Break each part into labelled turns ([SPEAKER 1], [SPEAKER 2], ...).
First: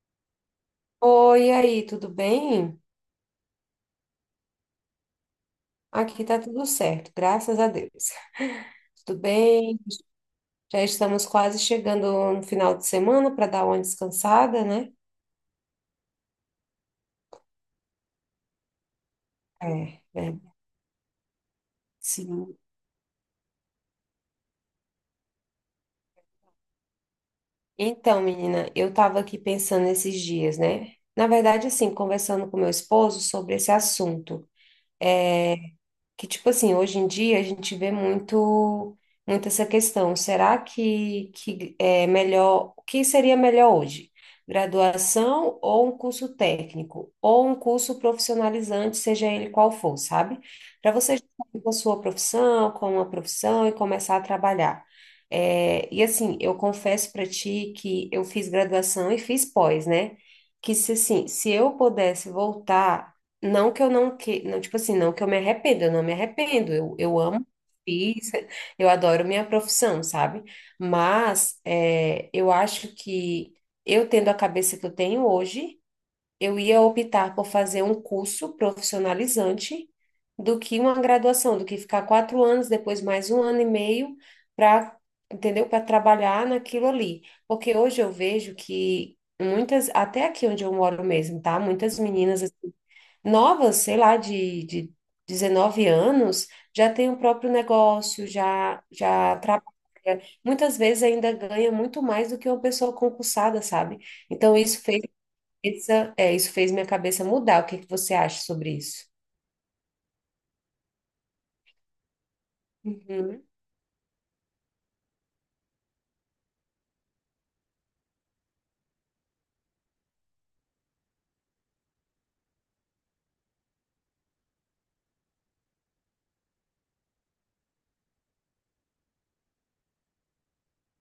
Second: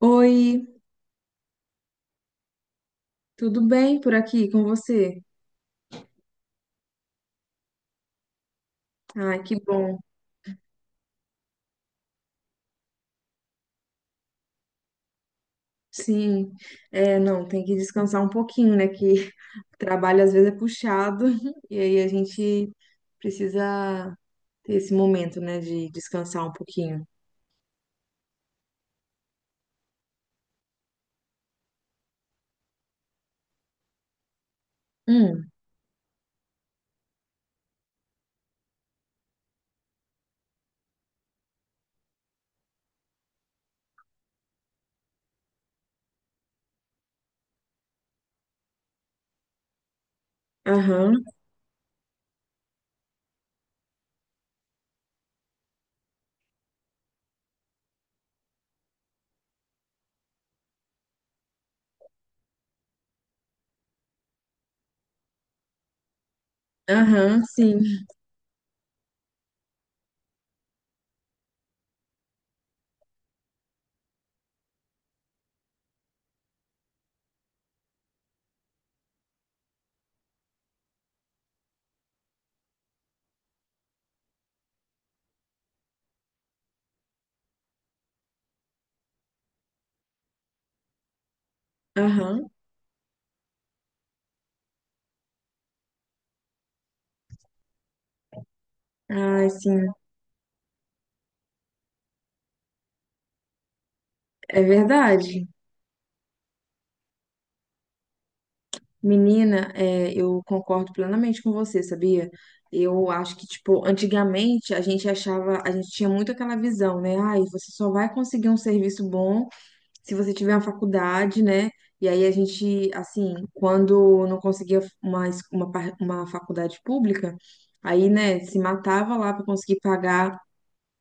[SPEAKER 1] Oi,
[SPEAKER 2] Oi, e aí, tudo bem?
[SPEAKER 1] tudo bem por aqui com você?
[SPEAKER 2] Aqui tá tudo certo, graças a Deus. Tudo
[SPEAKER 1] Ai, que
[SPEAKER 2] bem?
[SPEAKER 1] bom.
[SPEAKER 2] Já estamos quase chegando no final de semana para dar uma descansada, né?
[SPEAKER 1] Sim, é, não, tem que descansar um pouquinho, né? Que o
[SPEAKER 2] É,
[SPEAKER 1] trabalho às
[SPEAKER 2] é,
[SPEAKER 1] vezes é puxado e aí a
[SPEAKER 2] sim.
[SPEAKER 1] gente precisa ter esse momento, né, de descansar um pouquinho.
[SPEAKER 2] Então, menina, eu tava aqui pensando esses dias, né? Na verdade, assim, conversando com meu esposo sobre esse assunto.
[SPEAKER 1] Hum,
[SPEAKER 2] é, que tipo assim, hoje em dia a gente vê muito muito essa questão. Será que é melhor, o que seria melhor hoje? Graduação ou um curso técnico, ou um curso profissionalizante, seja ele qual for, sabe? Para você
[SPEAKER 1] aham,
[SPEAKER 2] já sair com a sua profissão, com uma profissão e começar a trabalhar. É, e assim, eu confesso para ti que eu fiz graduação e fiz pós, né? Que se assim, se eu pudesse voltar não que eu não que, não, tipo assim, não que eu me arrependo, eu não me arrependo, eu amo,
[SPEAKER 1] aham,
[SPEAKER 2] o
[SPEAKER 1] sim,
[SPEAKER 2] que eu fiz, eu adoro minha profissão, sabe? Mas eu acho que eu tendo a cabeça que eu tenho hoje, eu ia optar por fazer um curso profissionalizante do que uma graduação, do que ficar 4 anos, depois mais um ano e meio para, entendeu? Para trabalhar naquilo ali. Porque hoje eu vejo que muitas, até aqui onde eu moro mesmo, tá? Muitas meninas
[SPEAKER 1] aham.
[SPEAKER 2] novas, sei lá, de 19 anos, já tem o próprio negócio, já, já
[SPEAKER 1] Ai,
[SPEAKER 2] trabalha.
[SPEAKER 1] sim,
[SPEAKER 2] Muitas vezes ainda ganha muito mais do que uma pessoa concursada, sabe? Então,
[SPEAKER 1] é verdade.
[SPEAKER 2] isso fez minha cabeça mudar. O que que você acha sobre isso?
[SPEAKER 1] Menina, é, eu concordo plenamente com você, sabia? Eu acho
[SPEAKER 2] Uhum.
[SPEAKER 1] que, tipo, antigamente a gente achava, a gente tinha muito aquela visão, né? Ai, você só vai conseguir um serviço bom se você tiver uma faculdade, né? E aí a gente, assim, quando não conseguia uma, uma, uma faculdade pública, aí, né, se matava lá para conseguir pagar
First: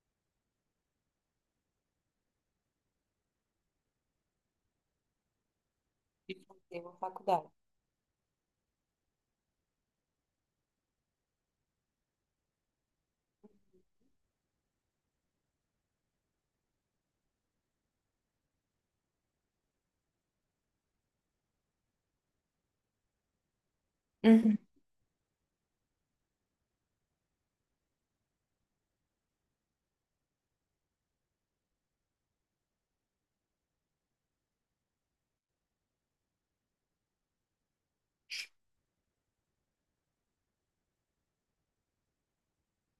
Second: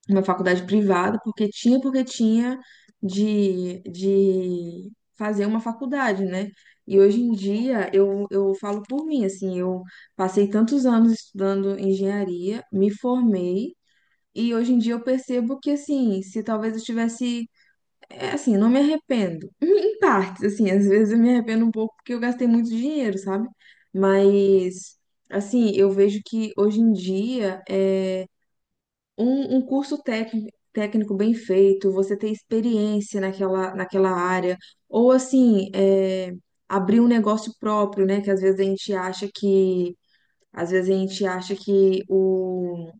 [SPEAKER 1] uma faculdade privada, porque tinha de fazer uma faculdade,
[SPEAKER 2] De
[SPEAKER 1] né?
[SPEAKER 2] fazer uma
[SPEAKER 1] E hoje em
[SPEAKER 2] faculdade.
[SPEAKER 1] dia eu falo por mim, assim, eu passei tantos anos estudando engenharia, me formei, e hoje em dia eu percebo que, assim, se talvez eu tivesse, é, assim, não me arrependo, em partes, assim, às vezes eu me arrependo um pouco porque eu gastei muito dinheiro, sabe?
[SPEAKER 2] Uhum.
[SPEAKER 1] Mas, assim, eu vejo que hoje em dia, é, um curso técnico, técnico bem feito, você ter experiência naquela área, ou assim, é, abrir um negócio próprio, né? Que às vezes a gente acha que o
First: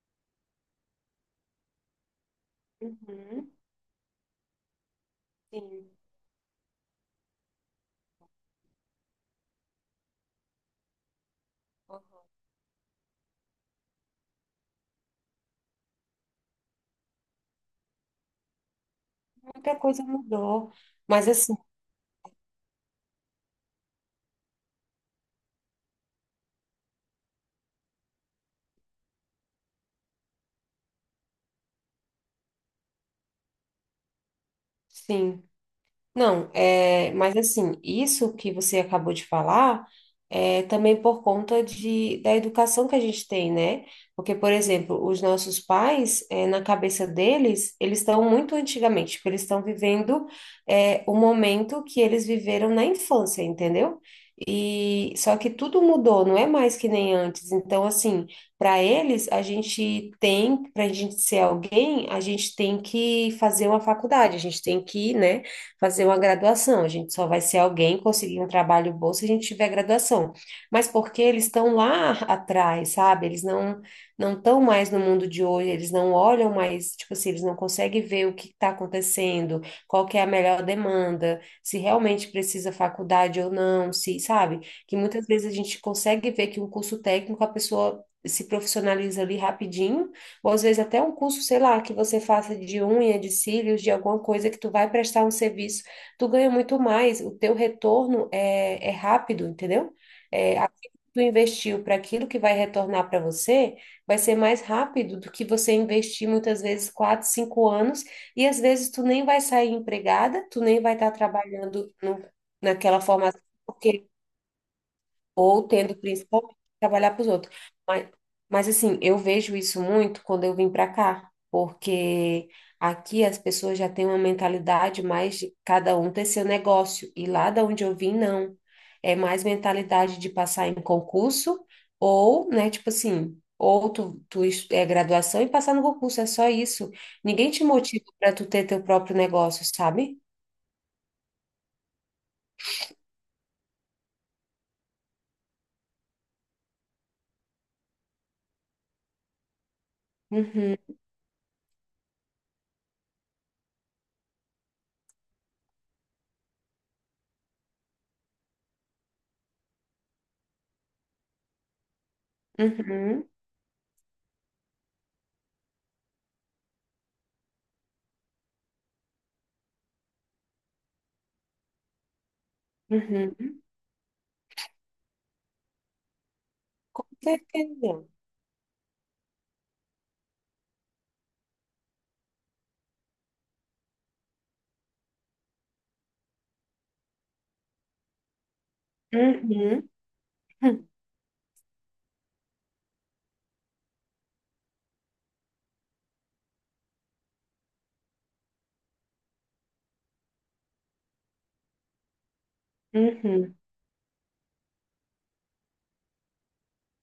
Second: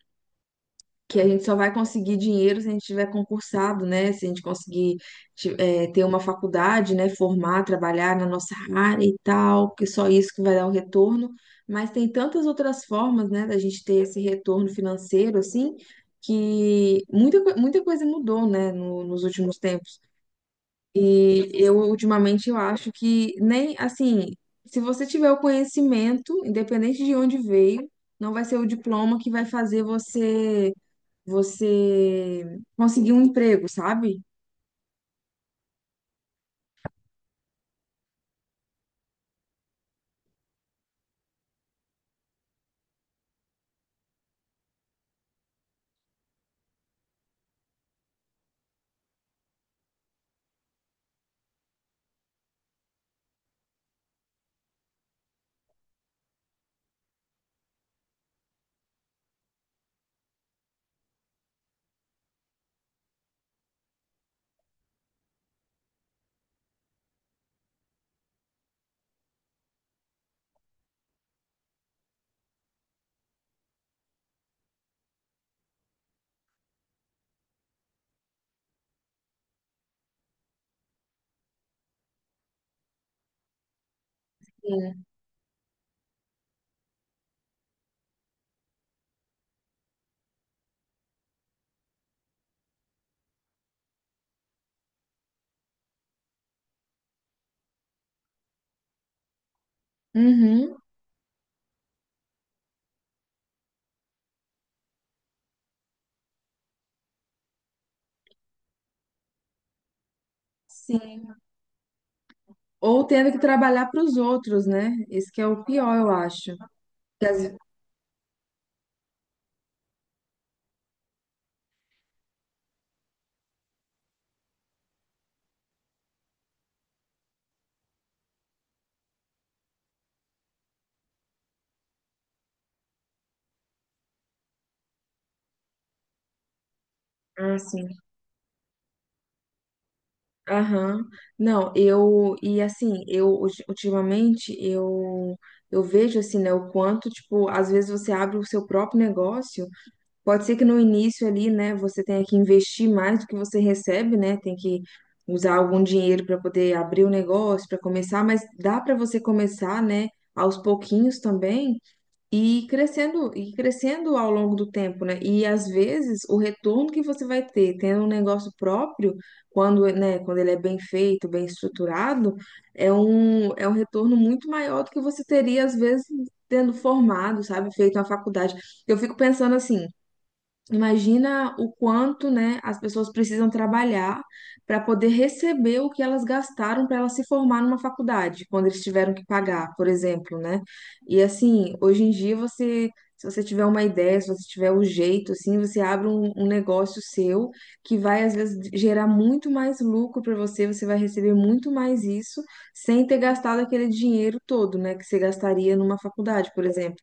[SPEAKER 1] que a gente só vai conseguir dinheiro se a gente tiver
[SPEAKER 2] Uhum.
[SPEAKER 1] concursado, né? Se a gente conseguir
[SPEAKER 2] Sim.
[SPEAKER 1] ter uma faculdade, né? Formar, trabalhar na nossa área e tal, que só isso que vai dar um retorno. Mas tem
[SPEAKER 2] Uhum.
[SPEAKER 1] tantas outras formas, né, da gente ter esse retorno financeiro, assim, que muita, muita coisa mudou, né, nos últimos
[SPEAKER 2] Muita
[SPEAKER 1] tempos.
[SPEAKER 2] coisa mudou. Mas
[SPEAKER 1] E
[SPEAKER 2] assim,
[SPEAKER 1] eu, ultimamente, eu acho que nem, assim, se você tiver o conhecimento, independente de onde veio, não vai ser o diploma que vai fazer você conseguir um emprego, sabe?
[SPEAKER 2] sim. Não, mas assim, isso que você acabou de falar é também por conta da educação que a gente tem, né? Porque, por exemplo, os nossos pais, na cabeça deles, eles estão muito antigamente, tipo, eles estão vivendo o momento que eles viveram na infância, entendeu? E só que tudo mudou, não é mais que nem antes. Então, assim, para eles, a gente tem, para a gente ser alguém, a gente tem que fazer uma faculdade, a gente tem que, né? Fazer uma graduação. A gente só vai ser alguém conseguir um trabalho bom se a gente tiver graduação. Mas porque eles estão lá atrás, sabe? Eles não não estão mais no mundo de hoje, eles não olham mais, tipo assim, eles não conseguem ver o que está acontecendo, qual que é a melhor demanda, se realmente precisa faculdade ou não, se, sabe? Que
[SPEAKER 1] Sim.
[SPEAKER 2] muitas vezes a gente consegue ver que um curso técnico a pessoa se profissionaliza ali rapidinho ou às vezes até um curso, sei lá, que você faça de unha, de cílios, de alguma coisa que tu vai prestar um serviço, tu ganha muito mais, o teu retorno é rápido, entendeu? É,
[SPEAKER 1] Uhum.
[SPEAKER 2] aquilo que tu investiu para aquilo que vai retornar para você vai ser mais rápido do que você investir muitas vezes 4, 5 anos, e às vezes tu nem vai sair empregada, tu nem vai estar
[SPEAKER 1] Sim.
[SPEAKER 2] trabalhando no, naquela
[SPEAKER 1] Ou tendo que
[SPEAKER 2] formação.
[SPEAKER 1] trabalhar para
[SPEAKER 2] Porque
[SPEAKER 1] os outros, né? Esse que é o
[SPEAKER 2] ou
[SPEAKER 1] pior,
[SPEAKER 2] tendo
[SPEAKER 1] eu
[SPEAKER 2] principalmente
[SPEAKER 1] acho.
[SPEAKER 2] que trabalhar para
[SPEAKER 1] Que
[SPEAKER 2] os
[SPEAKER 1] às-
[SPEAKER 2] outros. Mas, mas assim, eu vejo isso muito quando eu vim para cá, porque aqui as pessoas já têm uma mentalidade mais de cada um ter seu negócio, e lá da onde eu vim, não. É mais mentalidade de passar em concurso, ou, né, tipo assim, ou tu é graduação e passar no concurso, é só isso. Ninguém
[SPEAKER 1] Ah,
[SPEAKER 2] te
[SPEAKER 1] sim.
[SPEAKER 2] motiva para tu ter teu próprio negócio, sabe?
[SPEAKER 1] Aham. Não, eu e assim, eu ultimamente eu vejo assim, né, o quanto, tipo, às vezes você abre o seu próprio negócio. Pode ser que
[SPEAKER 2] Uhum,
[SPEAKER 1] no início ali, né, você tenha que investir mais do que você recebe, né? Tem que usar algum dinheiro para poder abrir o negócio, para começar, mas dá para você começar, né, aos pouquinhos também
[SPEAKER 2] uhum,
[SPEAKER 1] e ir crescendo ao longo do tempo, né? E às vezes o retorno que você vai ter tendo um negócio próprio, quando, né, quando ele é bem feito, bem estruturado, é um
[SPEAKER 2] uhum.
[SPEAKER 1] é um retorno muito maior do que você teria às vezes tendo
[SPEAKER 2] Com
[SPEAKER 1] formado, sabe,
[SPEAKER 2] certeza.
[SPEAKER 1] feito uma faculdade. Eu fico pensando assim, imagina o quanto, né, as pessoas precisam trabalhar para poder receber o que elas gastaram para elas se formar numa faculdade, quando eles tiveram que pagar, por
[SPEAKER 2] Uhum.
[SPEAKER 1] exemplo, né? E assim, hoje em dia você, se você tiver uma ideia, se você tiver o jeito, assim, você abre um negócio seu que vai às vezes gerar muito mais lucro para você, você vai receber muito mais isso sem ter
[SPEAKER 2] Uhum,
[SPEAKER 1] gastado aquele dinheiro todo, né, que você gastaria numa faculdade, por exemplo.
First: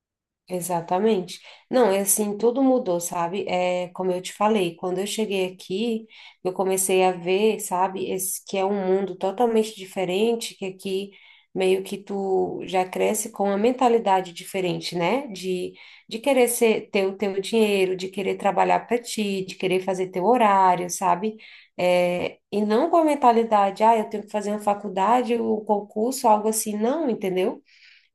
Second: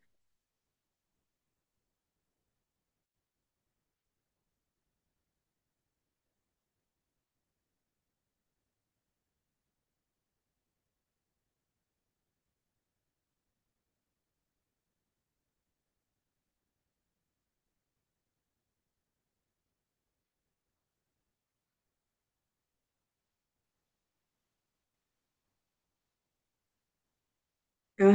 [SPEAKER 2] exatamente. Não, é assim, tudo mudou, sabe? É, como eu te falei, quando eu cheguei aqui, eu comecei a ver, sabe, esse que é um mundo totalmente diferente, que aqui meio que tu já cresce com uma mentalidade diferente, né? De querer ser, ter o teu dinheiro, de querer trabalhar para ti, de querer fazer teu horário, sabe? É, e não com a mentalidade, ah, eu tenho que fazer uma faculdade, um concurso, algo assim, não, entendeu?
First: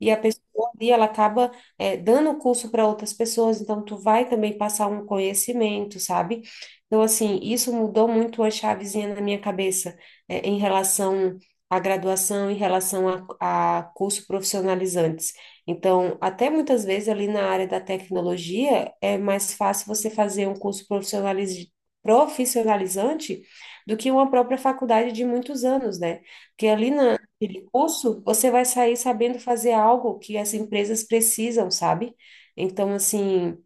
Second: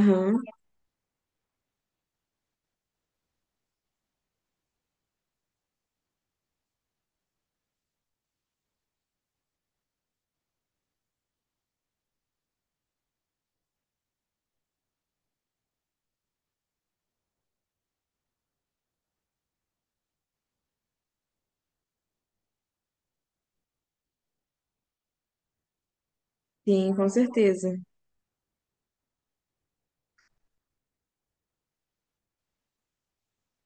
[SPEAKER 2] E a pessoa ali, ela acaba dando curso para outras pessoas, então tu vai também passar um conhecimento, sabe? Então, assim, isso mudou muito a chavezinha na minha cabeça em relação à graduação, em relação a curso profissionalizantes. Então, até muitas vezes ali na área da tecnologia, é mais fácil você fazer um curso profissionalizante do que uma própria faculdade de muitos anos, né? Porque ali
[SPEAKER 1] sim, com
[SPEAKER 2] na aquele
[SPEAKER 1] certeza.
[SPEAKER 2] curso, você vai sair sabendo fazer algo que as empresas precisam, sabe? Então, assim.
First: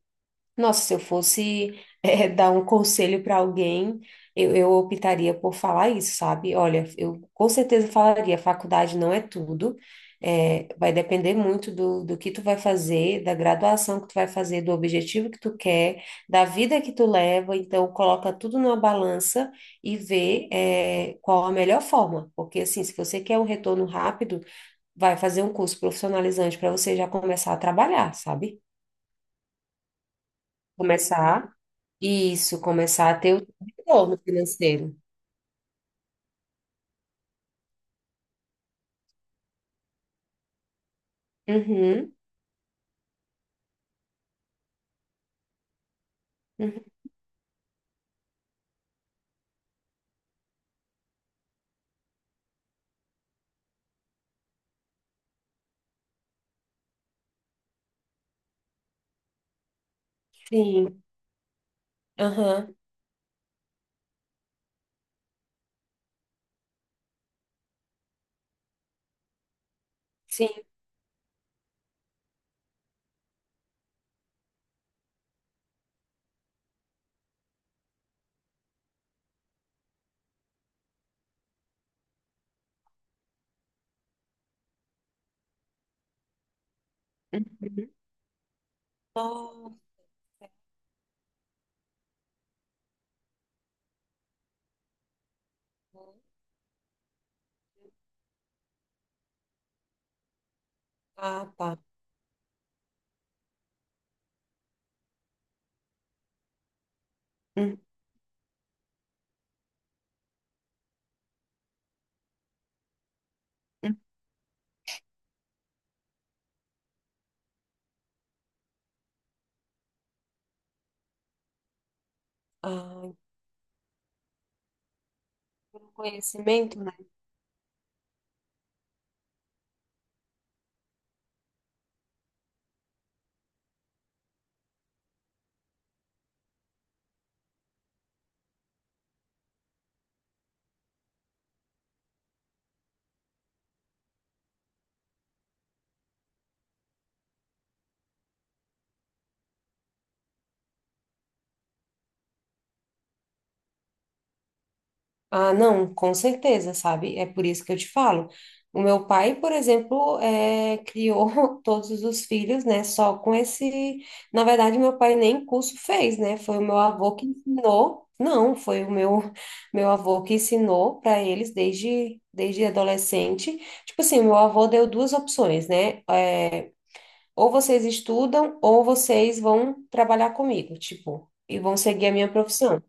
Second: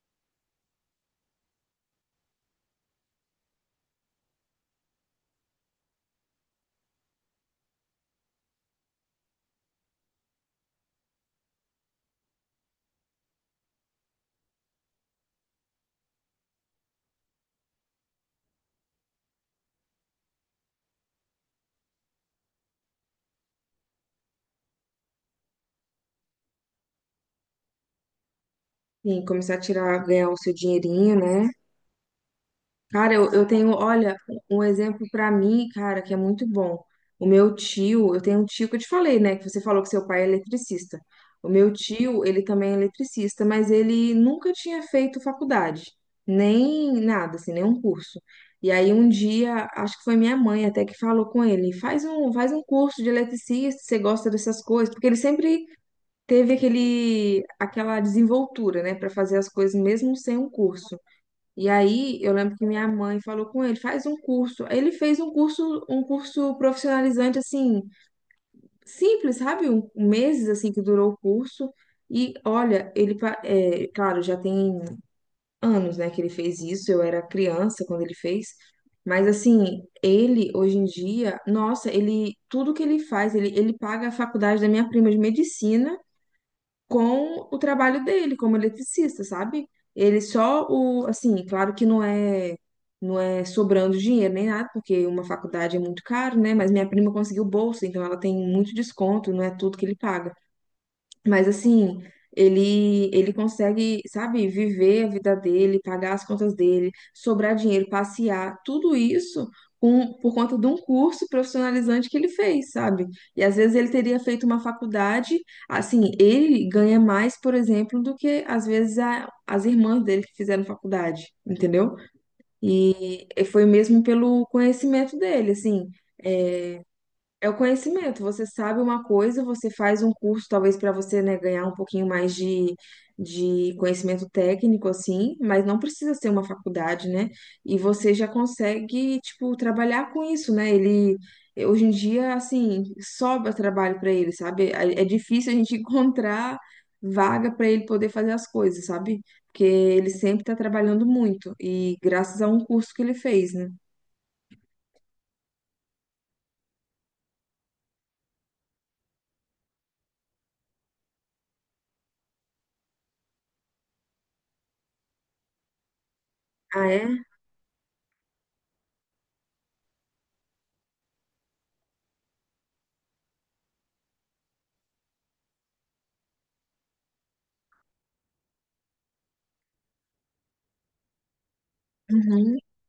[SPEAKER 2] Nossa, se eu fosse, dar um conselho para alguém, eu optaria por falar isso, sabe? Olha, eu com certeza falaria, faculdade não é tudo, vai depender muito do que tu vai fazer, da graduação que tu vai fazer, do objetivo que tu quer, da vida que tu leva, então coloca tudo numa balança e vê, qual a melhor forma, porque assim, se você quer um retorno rápido, vai fazer um curso profissionalizante para você já começar a trabalhar, sabe?
[SPEAKER 1] Sim, começar a tirar, ganhar o seu dinheirinho, né?
[SPEAKER 2] Começar isso, começar
[SPEAKER 1] Cara,
[SPEAKER 2] a
[SPEAKER 1] eu,
[SPEAKER 2] ter
[SPEAKER 1] eu
[SPEAKER 2] o
[SPEAKER 1] tenho, olha,
[SPEAKER 2] retorno
[SPEAKER 1] um
[SPEAKER 2] financeiro.
[SPEAKER 1] exemplo pra mim, cara, que é muito bom. O meu tio, eu tenho um tio que eu te falei, né? Que você falou que seu pai é eletricista. O meu
[SPEAKER 2] Uhum,
[SPEAKER 1] tio, ele também é eletricista, mas ele nunca tinha feito faculdade,
[SPEAKER 2] uhum,
[SPEAKER 1] nem nada, assim, nenhum curso. E aí um dia, acho que foi minha mãe até que falou com ele, faz um curso de eletricista, você gosta dessas coisas, porque ele sempre teve aquele aquela desenvoltura, né, para fazer as coisas mesmo sem um curso.
[SPEAKER 2] sim,
[SPEAKER 1] E aí eu lembro que
[SPEAKER 2] aham,
[SPEAKER 1] minha mãe falou com ele, faz um curso. Aí ele fez um curso profissionalizante assim, simples, sabe? Um meses
[SPEAKER 2] sim.
[SPEAKER 1] assim que durou o curso. E olha, ele, claro, já tem anos, né, que ele fez isso. Eu era criança quando ele fez. Mas assim, ele hoje em dia, nossa, ele tudo que ele faz, ele paga a faculdade da minha prima de medicina com o
[SPEAKER 2] Uhum.
[SPEAKER 1] trabalho dele como eletricista, sabe?
[SPEAKER 2] Oh,
[SPEAKER 1] Ele só o, assim, claro que não é sobrando dinheiro nem nada, porque uma faculdade é muito caro, né? Mas minha prima conseguiu bolsa, então ela tem muito desconto, não é tudo que ele paga. Mas
[SPEAKER 2] ah, tá.
[SPEAKER 1] assim, ele consegue, sabe, viver a vida dele, pagar as contas dele, sobrar
[SPEAKER 2] Uhum.
[SPEAKER 1] dinheiro, passear, tudo isso com, por conta de um curso profissionalizante que ele fez, sabe? E às vezes ele teria feito uma faculdade, assim, ele ganha mais, por exemplo, do que às vezes as irmãs dele que fizeram faculdade, entendeu?
[SPEAKER 2] Ah,
[SPEAKER 1] E foi mesmo pelo conhecimento dele,
[SPEAKER 2] então,
[SPEAKER 1] assim.
[SPEAKER 2] conhecimento.
[SPEAKER 1] É o conhecimento. Você sabe uma coisa, você faz um curso, talvez para você, né, ganhar um pouquinho mais de conhecimento técnico, assim, mas não precisa ser uma faculdade, né? E você já consegue, tipo, trabalhar com isso, né? Ele, hoje em dia, assim, sobra trabalho para ele, sabe? É difícil a gente encontrar vaga para ele poder fazer as coisas, sabe? Porque ele sempre está trabalhando muito, e graças a um curso que ele fez, né?
[SPEAKER 2] Ah, não, com certeza, sabe? É por isso que eu te falo. O meu pai, por exemplo, criou todos os filhos, né? Só com esse. Na verdade, meu pai nem curso fez, né? Foi o meu
[SPEAKER 1] Ah,
[SPEAKER 2] avô
[SPEAKER 1] é?
[SPEAKER 2] que ensinou. Não, foi o meu, meu avô que ensinou para eles desde adolescente. Tipo assim, meu avô deu duas opções, né? Ou vocês estudam, ou vocês vão trabalhar comigo, tipo, e vão seguir a minha
[SPEAKER 1] Uhum.
[SPEAKER 2] profissão.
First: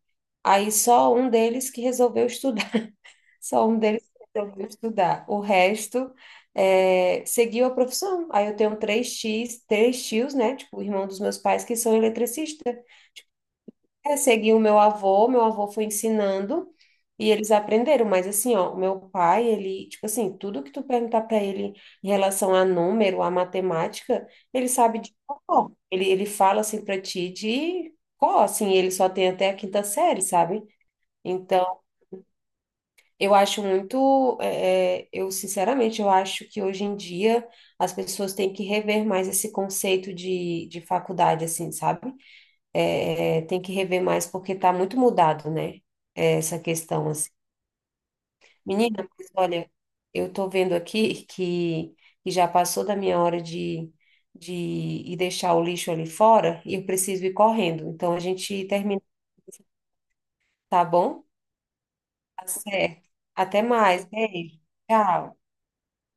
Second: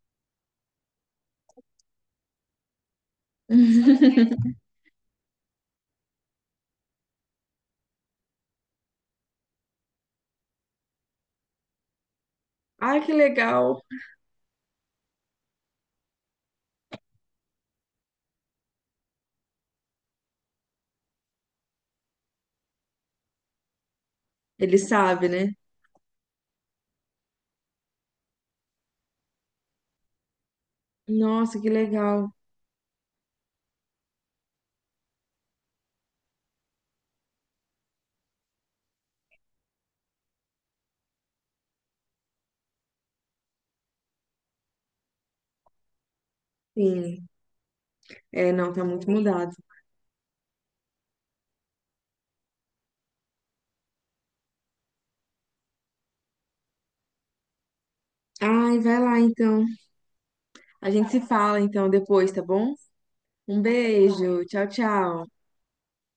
[SPEAKER 2] Aí só um deles que resolveu estudar. Só um deles resolveu estudar. O resto é, seguiu a profissão. Aí eu tenho três tios, né? Tipo, o irmão dos meus pais que são eletricistas.
[SPEAKER 1] Ai, que legal!
[SPEAKER 2] É, segui o meu avô foi ensinando e eles aprenderam. Mas assim, ó, o meu pai, ele, tipo assim, tudo que tu perguntar para ele em relação a número, a matemática, ele
[SPEAKER 1] Ele
[SPEAKER 2] sabe de
[SPEAKER 1] sabe, né?
[SPEAKER 2] cor. Ele fala assim para ti de cor, assim, ele só tem até a quinta série, sabe?
[SPEAKER 1] Nossa, que
[SPEAKER 2] Então
[SPEAKER 1] legal.
[SPEAKER 2] eu acho muito, eu sinceramente, eu acho que hoje em dia as pessoas têm que rever mais esse conceito de faculdade, assim, sabe? Tem que rever mais porque está muito mudado, né? Essa questão,
[SPEAKER 1] Sim,
[SPEAKER 2] assim.
[SPEAKER 1] é, não, tá
[SPEAKER 2] Menina,
[SPEAKER 1] muito
[SPEAKER 2] mas
[SPEAKER 1] mudado.
[SPEAKER 2] olha, eu tô vendo aqui que já passou da minha hora de ir deixar o lixo ali fora e eu preciso ir correndo. Então a gente
[SPEAKER 1] Ai, vai
[SPEAKER 2] termina,
[SPEAKER 1] lá então.
[SPEAKER 2] tá
[SPEAKER 1] A gente se
[SPEAKER 2] bom?
[SPEAKER 1] fala então depois, tá
[SPEAKER 2] Tá
[SPEAKER 1] bom?
[SPEAKER 2] certo.
[SPEAKER 1] Um
[SPEAKER 2] Até mais,
[SPEAKER 1] beijo,
[SPEAKER 2] beijo.
[SPEAKER 1] tchau, tchau.
[SPEAKER 2] Tchau.